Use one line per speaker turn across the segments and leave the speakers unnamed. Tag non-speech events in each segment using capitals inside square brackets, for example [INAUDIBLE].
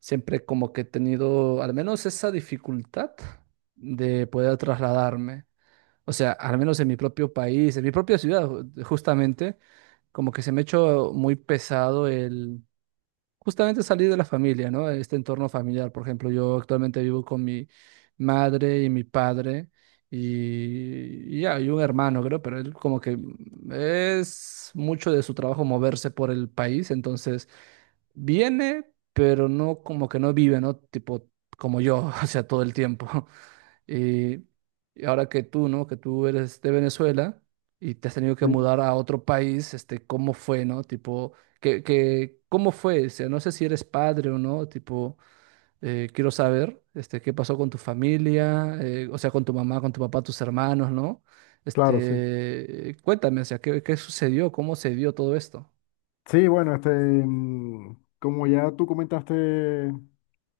Siempre como que he tenido al menos esa dificultad de poder trasladarme. O sea, al menos en mi propio país, en mi propia ciudad, justamente, como que se me ha hecho muy pesado el justamente salir de la familia, ¿no? Este entorno familiar. Por ejemplo, yo actualmente vivo con mi madre y mi padre y ya, y un hermano, creo, pero él como que es mucho de su trabajo moverse por el país, entonces viene, pero no como que no vive, ¿no? Tipo como yo, [LAUGHS] o sea, todo el tiempo. [LAUGHS] Y, y ahora que tú, ¿no? Que tú eres de Venezuela y te has tenido que
Sí,
mudar a otro país, ¿cómo fue? ¿No? Tipo, ¿cómo fue? O sea, no sé si eres padre o no, tipo, quiero saber, qué pasó con tu familia, o sea, con tu mamá, con tu papá, tus hermanos, ¿no?
claro, sí.
Este, cuéntame, o sea, ¿ qué sucedió? ¿Cómo se dio todo esto?
Sí, bueno, este, como ya tú comentaste,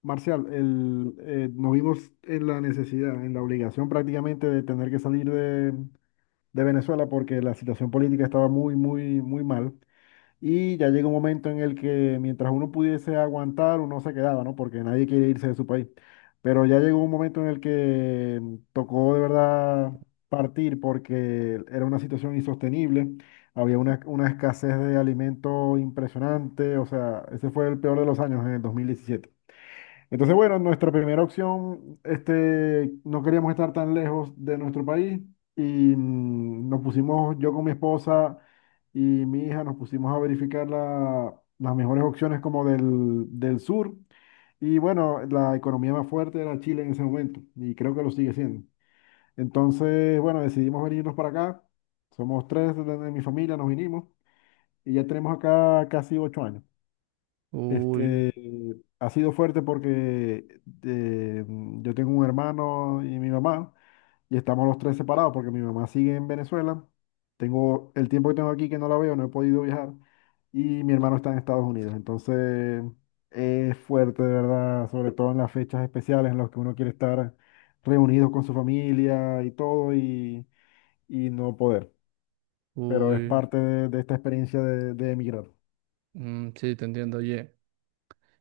Marcial, nos vimos en la necesidad, en la obligación prácticamente de tener que salir de Venezuela porque la situación política estaba muy, muy, muy mal. Y ya llega un momento en el que mientras uno pudiese aguantar, uno se quedaba, ¿no? Porque nadie quiere irse de su país. Pero ya llegó un momento en el que tocó de verdad partir porque era una situación insostenible. Había una escasez de alimento impresionante. O sea, ese fue el peor de los años en el 2017. Entonces, bueno, nuestra primera opción, este, no queríamos estar tan lejos de nuestro país y nos pusimos, yo con mi esposa y mi hija, nos pusimos a verificar las mejores opciones como del sur. Y bueno, la economía más fuerte era Chile en ese momento y creo que lo sigue siendo. Entonces, bueno, decidimos venirnos para acá. Somos tres de mi familia, nos vinimos y ya tenemos acá casi 8 años.
Uy,
Este, ha sido fuerte porque yo tengo un hermano y mi mamá, y estamos los tres separados porque mi mamá sigue en Venezuela. Tengo el tiempo que tengo aquí que no la veo, no he podido viajar, y mi hermano está en Estados Unidos. Entonces, es fuerte, de verdad, sobre todo en las fechas especiales en las que uno quiere estar reunido con su familia y todo, y no poder. Pero es
uy.
parte de esta experiencia de emigrar.
Mm, sí, te entiendo, oye.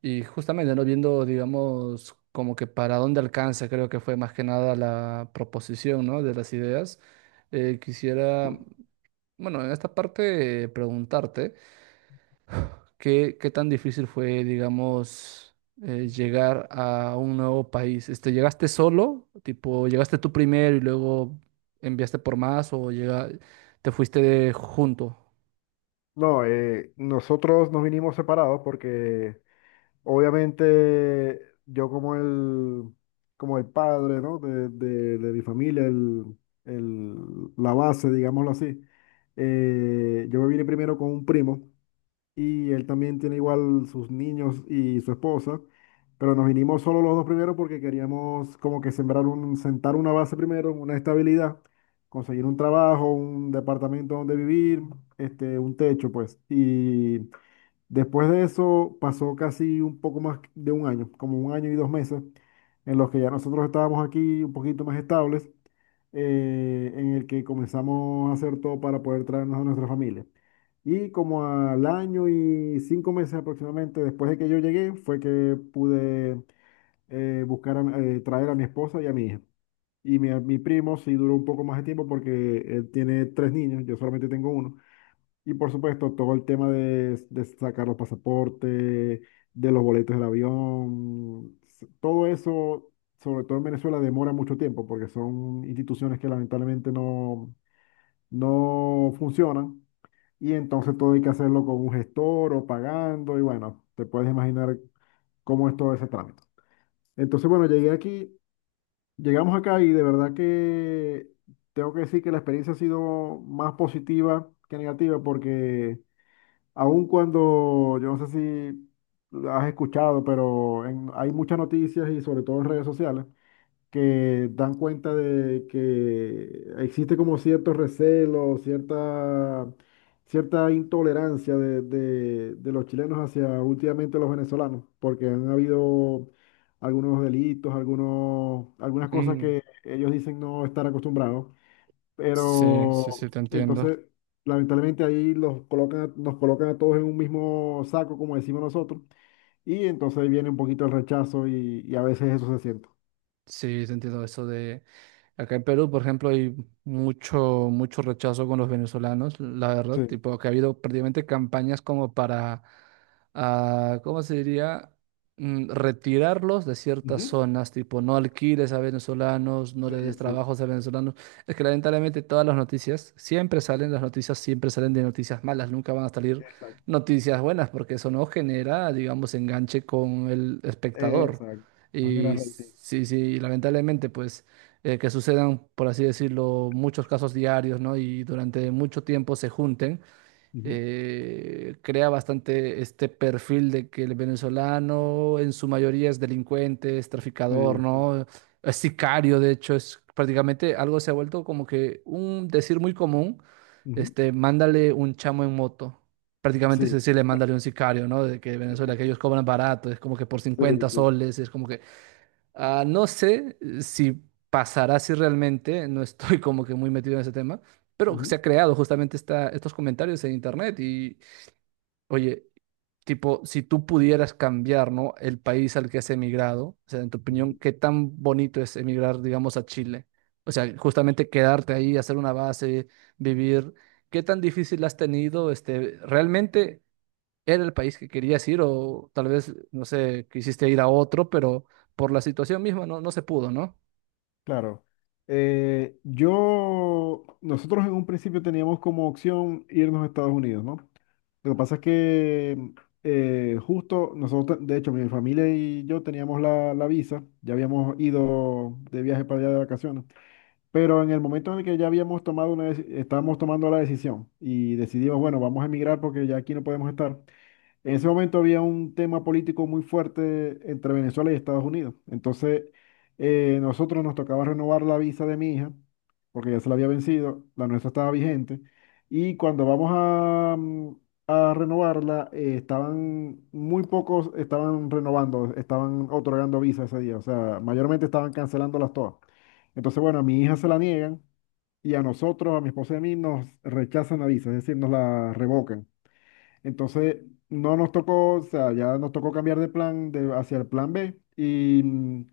Y justamente, ¿no? Viendo, digamos, como que para dónde alcanza, creo que fue más que nada la proposición, ¿no? De las ideas. Eh, quisiera, bueno, en esta parte preguntarte, ¿ qué tan difícil fue, digamos, llegar a un nuevo país? Este, ¿llegaste solo? Tipo, ¿llegaste tú primero y luego enviaste por más o te fuiste junto?
No, nosotros nos vinimos separados porque obviamente yo como el padre, ¿no? de mi familia, el- la base, digámoslo así, yo me vine primero con un primo y él también tiene igual sus niños y su esposa, pero nos vinimos solo los dos primero porque queríamos como que sembrar un, sentar una base primero, una estabilidad, conseguir un trabajo, un departamento donde vivir, este, un techo, pues. Y después de eso pasó casi un poco más de un año, como un año y 2 meses, en los que ya nosotros estábamos aquí un poquito más estables, en el que comenzamos a hacer todo para poder traernos a nuestra familia. Y como al año y 5 meses aproximadamente después de que yo llegué, fue que pude buscar, traer a mi esposa y a mi hija. Y mi primo sí duró un poco más de tiempo porque él tiene tres niños, yo solamente tengo uno. Y por supuesto, todo el tema de sacar los pasaportes, de los boletos del avión, todo eso, sobre todo en Venezuela, demora mucho tiempo porque son instituciones que lamentablemente no, no funcionan. Y entonces todo hay que hacerlo con un gestor o pagando. Y bueno, te puedes imaginar cómo es todo ese trámite. Entonces, bueno, llegué aquí, llegamos acá y de verdad que tengo que decir que la experiencia ha sido más positiva que negativa porque... Aun cuando, yo no sé si lo has escuchado, pero hay muchas noticias y sobre todo en redes sociales que dan cuenta de que existe como cierto recelo, cierta, intolerancia de los chilenos hacia últimamente los venezolanos, porque han habido algunos delitos, algunos, algunas cosas
Mm,
que ellos dicen no estar acostumbrados.
sí, sí, sí,
Pero
te entiendo.
entonces, lamentablemente ahí los colocan, nos colocan a todos en un mismo saco, como decimos nosotros, y entonces ahí viene un poquito el rechazo y a veces eso se siente.
Sí, te entiendo eso de acá en Perú, por ejemplo, hay mucho, mucho rechazo con los venezolanos, la verdad,
Sí.
tipo que ha habido prácticamente campañas como para, ah, ¿cómo se diría? Mm, retirarlos de ciertas
Ujú.
zonas, tipo no alquiles a venezolanos, no
Sí,
le des
sí,
trabajos a venezolanos. Es que lamentablemente todas las noticias siempre salen, las noticias siempre salen de noticias malas, nunca van a salir
exacto.
noticias buenas porque eso no genera, digamos, enganche con el espectador.
Exacto. Más de la
Y
raíz.
sí, sí, lamentablemente, pues, que sucedan, por así decirlo, muchos casos diarios, ¿no? Y durante mucho tiempo se junten,
Ujú.
crea bastante este perfil de que el venezolano en su mayoría es delincuente, es
Sí,
traficador,
sí.
¿no? Es sicario, de hecho, es prácticamente algo se ha vuelto como que un decir muy común,
Ujú.
este, mándale un chamo en moto. Prácticamente es
Sí,
decirle, mándale un sicario, ¿no? De que Venezuela, que ellos cobran barato, es como que por
sí,
cincuenta
sí.
soles, es como que ah, no sé si pasará si realmente, no estoy como que muy metido en ese tema, pero se
Ujú,
ha creado justamente estos comentarios en internet y, oye, tipo, si tú pudieras cambiar, ¿no? El país al que has emigrado, o sea, en tu opinión,
ujú.
¿qué tan bonito es emigrar, digamos, a Chile? O sea, justamente quedarte ahí, hacer una base, vivir, ¿qué tan difícil has tenido? Este, realmente era el país que querías ir o tal vez, no sé, quisiste ir a otro, pero por la situación misma no, no se pudo, ¿no?
Claro. Yo, nosotros en un principio teníamos como opción irnos a Estados Unidos, ¿no? Lo que pasa es que justo nosotros, de hecho, mi familia y yo teníamos la visa, ya habíamos ido de viaje para allá de vacaciones, pero en el momento en el que ya habíamos tomado estábamos tomando la decisión y decidimos, bueno, vamos a emigrar porque ya aquí no podemos estar, en ese momento había un tema político muy fuerte entre Venezuela y Estados Unidos. Entonces, nosotros nos tocaba renovar la visa de mi hija, porque ya se la había vencido, la nuestra estaba vigente. Y cuando vamos a renovarla, estaban muy pocos, estaban renovando, estaban otorgando visa ese día. O sea, mayormente estaban cancelándolas todas. Entonces, bueno, a mi hija se la niegan y a nosotros, a mi esposa y a mí, nos rechazan la visa, es decir, nos la revocan. Entonces, no nos tocó, o sea, ya nos tocó cambiar de plan de, hacia el plan B. Y,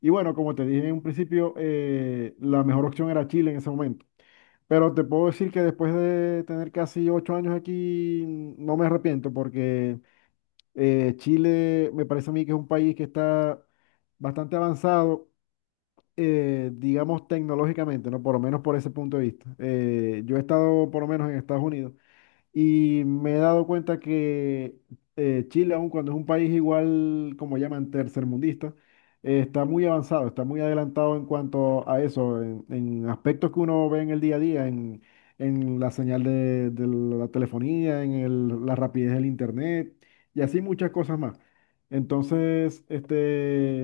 y bueno, como te dije en un principio, la mejor opción era Chile en ese momento. Pero te puedo decir que después de tener casi 8 años aquí, no me arrepiento porque Chile me parece a mí que es un país que está bastante avanzado, digamos, tecnológicamente, ¿no? Por lo menos por ese punto de vista. Yo he estado por lo menos en Estados Unidos. Y me he dado cuenta que Chile, aun cuando es un país igual, como llaman, tercermundista, está muy avanzado, está muy adelantado en cuanto a eso, en, aspectos que uno ve en el día a día, en la señal de la telefonía, la rapidez del internet y así muchas cosas más. Entonces, este,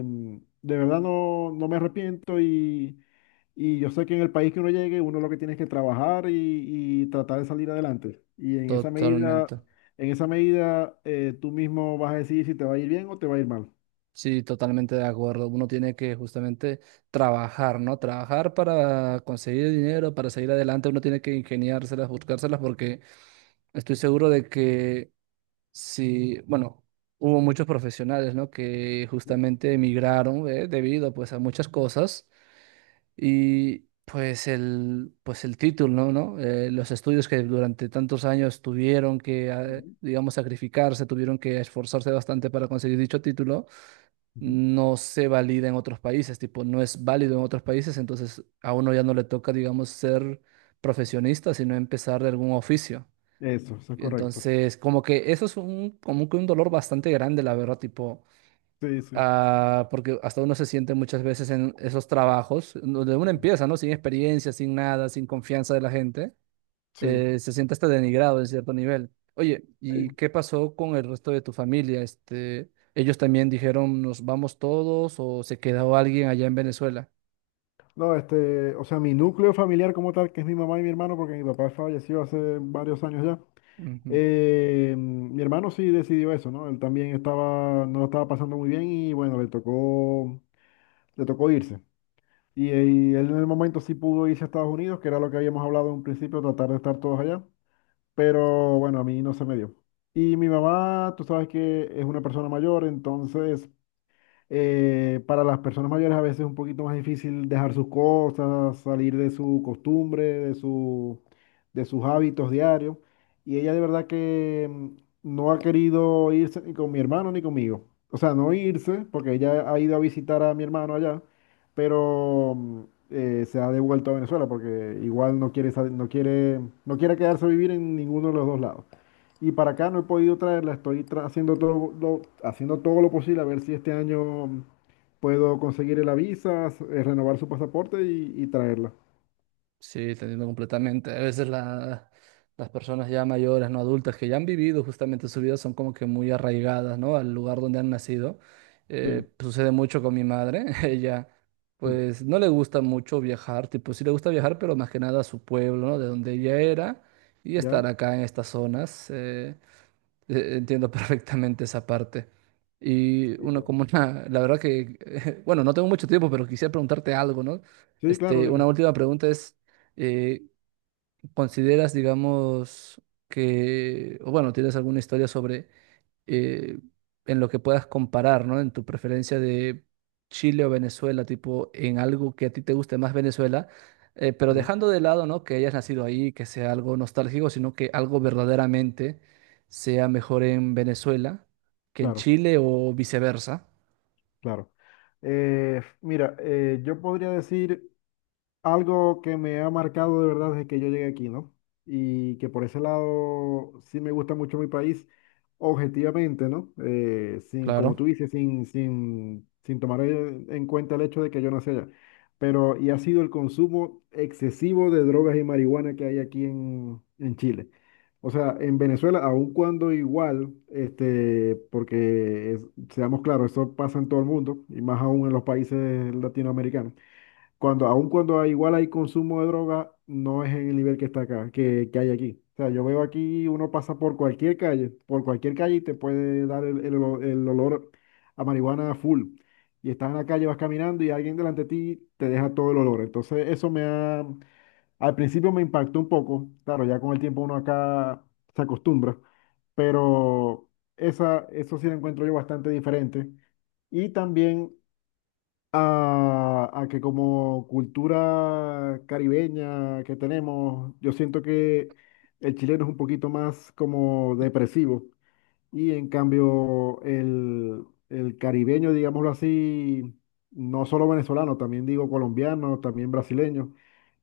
de verdad no, no me arrepiento y yo sé que en el país que uno llegue, uno lo que tiene es que trabajar y tratar de salir adelante. Y
Totalmente.
en esa medida, tú mismo vas a decidir si te va a ir bien o te va a ir mal.
Sí, totalmente de acuerdo. Uno tiene que justamente trabajar, ¿no? Trabajar para conseguir dinero, para seguir adelante. Uno tiene que ingeniárselas, buscárselas, porque estoy seguro de que si, bueno, hubo muchos profesionales, ¿no? Que
Ujú,
justamente emigraron, ¿eh? Debido, pues, a muchas cosas. Y pues el título, ¿no? ¿No? Los estudios que durante tantos años tuvieron que,
ujú,
digamos, sacrificarse, tuvieron que esforzarse bastante para conseguir dicho título,
ujú.
no se valida en otros países, tipo, no es válido en otros países, entonces a uno ya no le toca, digamos, ser profesionista, sino empezar de algún oficio.
Eso es correcto.
Entonces, como que eso es un, como que un dolor bastante grande, la verdad, tipo...
Sí, sí.
Ah, porque hasta uno se siente muchas veces en esos trabajos, donde uno
Ujú.
empieza, ¿no? Sin experiencia, sin nada, sin confianza de la gente,
Sí.
se siente hasta denigrado en cierto nivel. Oye,
Sí.
¿y qué pasó con el resto de tu familia? Este, ellos también dijeron, nos vamos todos o se quedó alguien allá en Venezuela.
No, este, o sea, mi núcleo familiar como tal, que es mi mamá y mi hermano, porque mi papá falleció hace varios años ya.
Ujú.
Mi hermano sí decidió eso, ¿no? Él también estaba, no lo estaba pasando muy bien y bueno, le tocó irse. Y él en el momento sí pudo irse a Estados Unidos, que era lo que habíamos hablado en un principio, tratar de estar todos allá. Pero bueno, a mí no se me dio. Y mi mamá, tú sabes que es una persona mayor, entonces para las personas mayores a veces es un poquito más difícil dejar sus cosas, salir de su costumbre, de sus hábitos diarios. Y ella de verdad que no ha querido irse ni con mi hermano ni conmigo. O sea, no irse, porque ella ha ido a visitar a mi hermano allá, pero se ha devuelto a Venezuela porque igual no quiere, no quiere, no quiere quedarse a vivir en ninguno de los dos lados. Y para acá no he podido traerla, estoy haciendo todo lo posible a ver si este año puedo conseguir la visa, renovar su pasaporte y traerla.
Sí, te entiendo completamente. Las personas ya mayores, no adultas, que ya han vivido justamente su vida, son como que muy arraigadas, ¿no? Al lugar donde han nacido.
Sí.
Sucede mucho con mi madre. [LAUGHS] Ella,
Mm.
pues, no le gusta mucho viajar. Tipo, sí le gusta viajar, pero más que nada a su pueblo, ¿no? De donde ella era y
¿Ya?
estar acá en estas zonas. Entiendo perfectamente esa parte. Y
Sí,
uno
claro.
como una, la verdad que, [LAUGHS] bueno, no tengo mucho tiempo, pero quisiera preguntarte algo, ¿no?
Sí, claro,
Este, una
dime.
última pregunta es, eh, ¿consideras, digamos, que, o bueno, tienes alguna historia sobre eh, en lo que puedas comparar, ¿no? En tu preferencia de Chile o Venezuela, tipo, en algo que a ti te guste más Venezuela, pero
Ya,
dejando de lado, ¿no? Que hayas nacido ahí, que sea algo nostálgico, sino que algo verdaderamente sea mejor en Venezuela que en
claro,
Chile o viceversa.
claro. Mira, yo podría decir algo que me ha marcado de verdad desde que yo llegué aquí, ¿no? Y que por ese lado sí me gusta mucho mi país, objetivamente, ¿no? Sin,
Claro,
como tú dices, sin, sin, sin tomar en cuenta el hecho de que yo nací allá. Pero, y ha sido el consumo excesivo de drogas y marihuana que hay aquí en Chile. O sea, en Venezuela, aun cuando igual, este, porque seamos claros, eso pasa en todo el mundo, y más aún en los países latinoamericanos cuando, aun cuando igual hay consumo de droga, no es en el nivel que está acá, que hay aquí. O sea, yo veo aquí, uno pasa por cualquier calle y te puede dar el olor, el olor a marihuana full. Y estás en la calle, vas caminando y alguien delante de ti te deja todo el olor. Entonces, eso me ha, al principio me impactó un poco. Claro, ya con el tiempo uno acá se acostumbra, pero esa, eso sí lo encuentro yo bastante diferente. Y también a, que como cultura caribeña que tenemos, yo siento que el chileno es un poquito más como depresivo. Y en cambio, el caribeño, digámoslo así, no solo venezolano, también digo colombiano, también brasileño,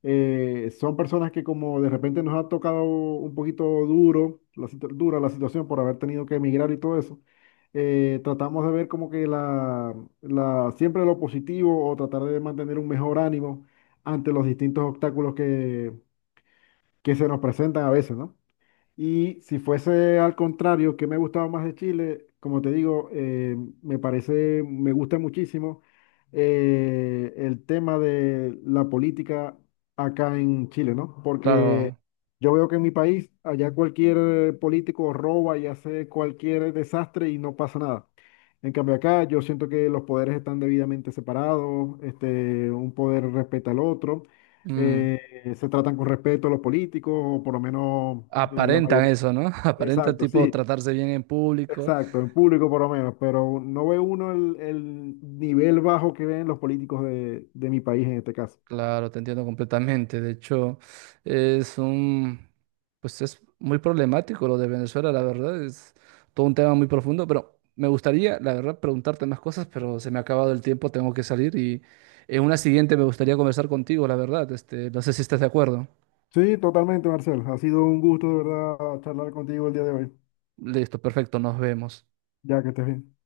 son personas que como de repente nos ha tocado un poquito duro, dura la situación por haber tenido que emigrar y todo eso, tratamos de ver como que siempre lo positivo o tratar de mantener un mejor ánimo ante los distintos obstáculos que se nos presentan a veces, ¿no? ¿Y si fuese al contrario, que me gustaba más de Chile? Como te digo, me parece, me gusta muchísimo el tema de la política acá en Chile, ¿no? Porque
claro.
yo veo que en mi país, allá cualquier político roba y hace cualquier desastre y no pasa nada. En cambio acá yo siento que los poderes están debidamente separados, este, un poder respeta al otro.
Mm,
eh, se tratan con respeto a los políticos, o por lo menos la
aparentan
mayoría.
eso, ¿no? [LAUGHS] Aparentan
Exacto,
tipo
sí,
tratarse bien en público.
exacto, en público por lo menos, pero no ve uno el nivel bajo que ven los políticos de, mi país en este caso.
Claro, te entiendo completamente. De hecho, es un, pues es muy problemático lo de Venezuela, la verdad, es todo un tema muy profundo, pero me gustaría, la verdad, preguntarte más cosas, pero se me ha acabado el tiempo, tengo que salir y en una siguiente me gustaría conversar contigo, la verdad, este, no sé si estás de acuerdo.
Sí, totalmente, Marcel. Ha sido un gusto de verdad charlar contigo el día de hoy,
Listo, perfecto, nos vemos.
ya que estés bien.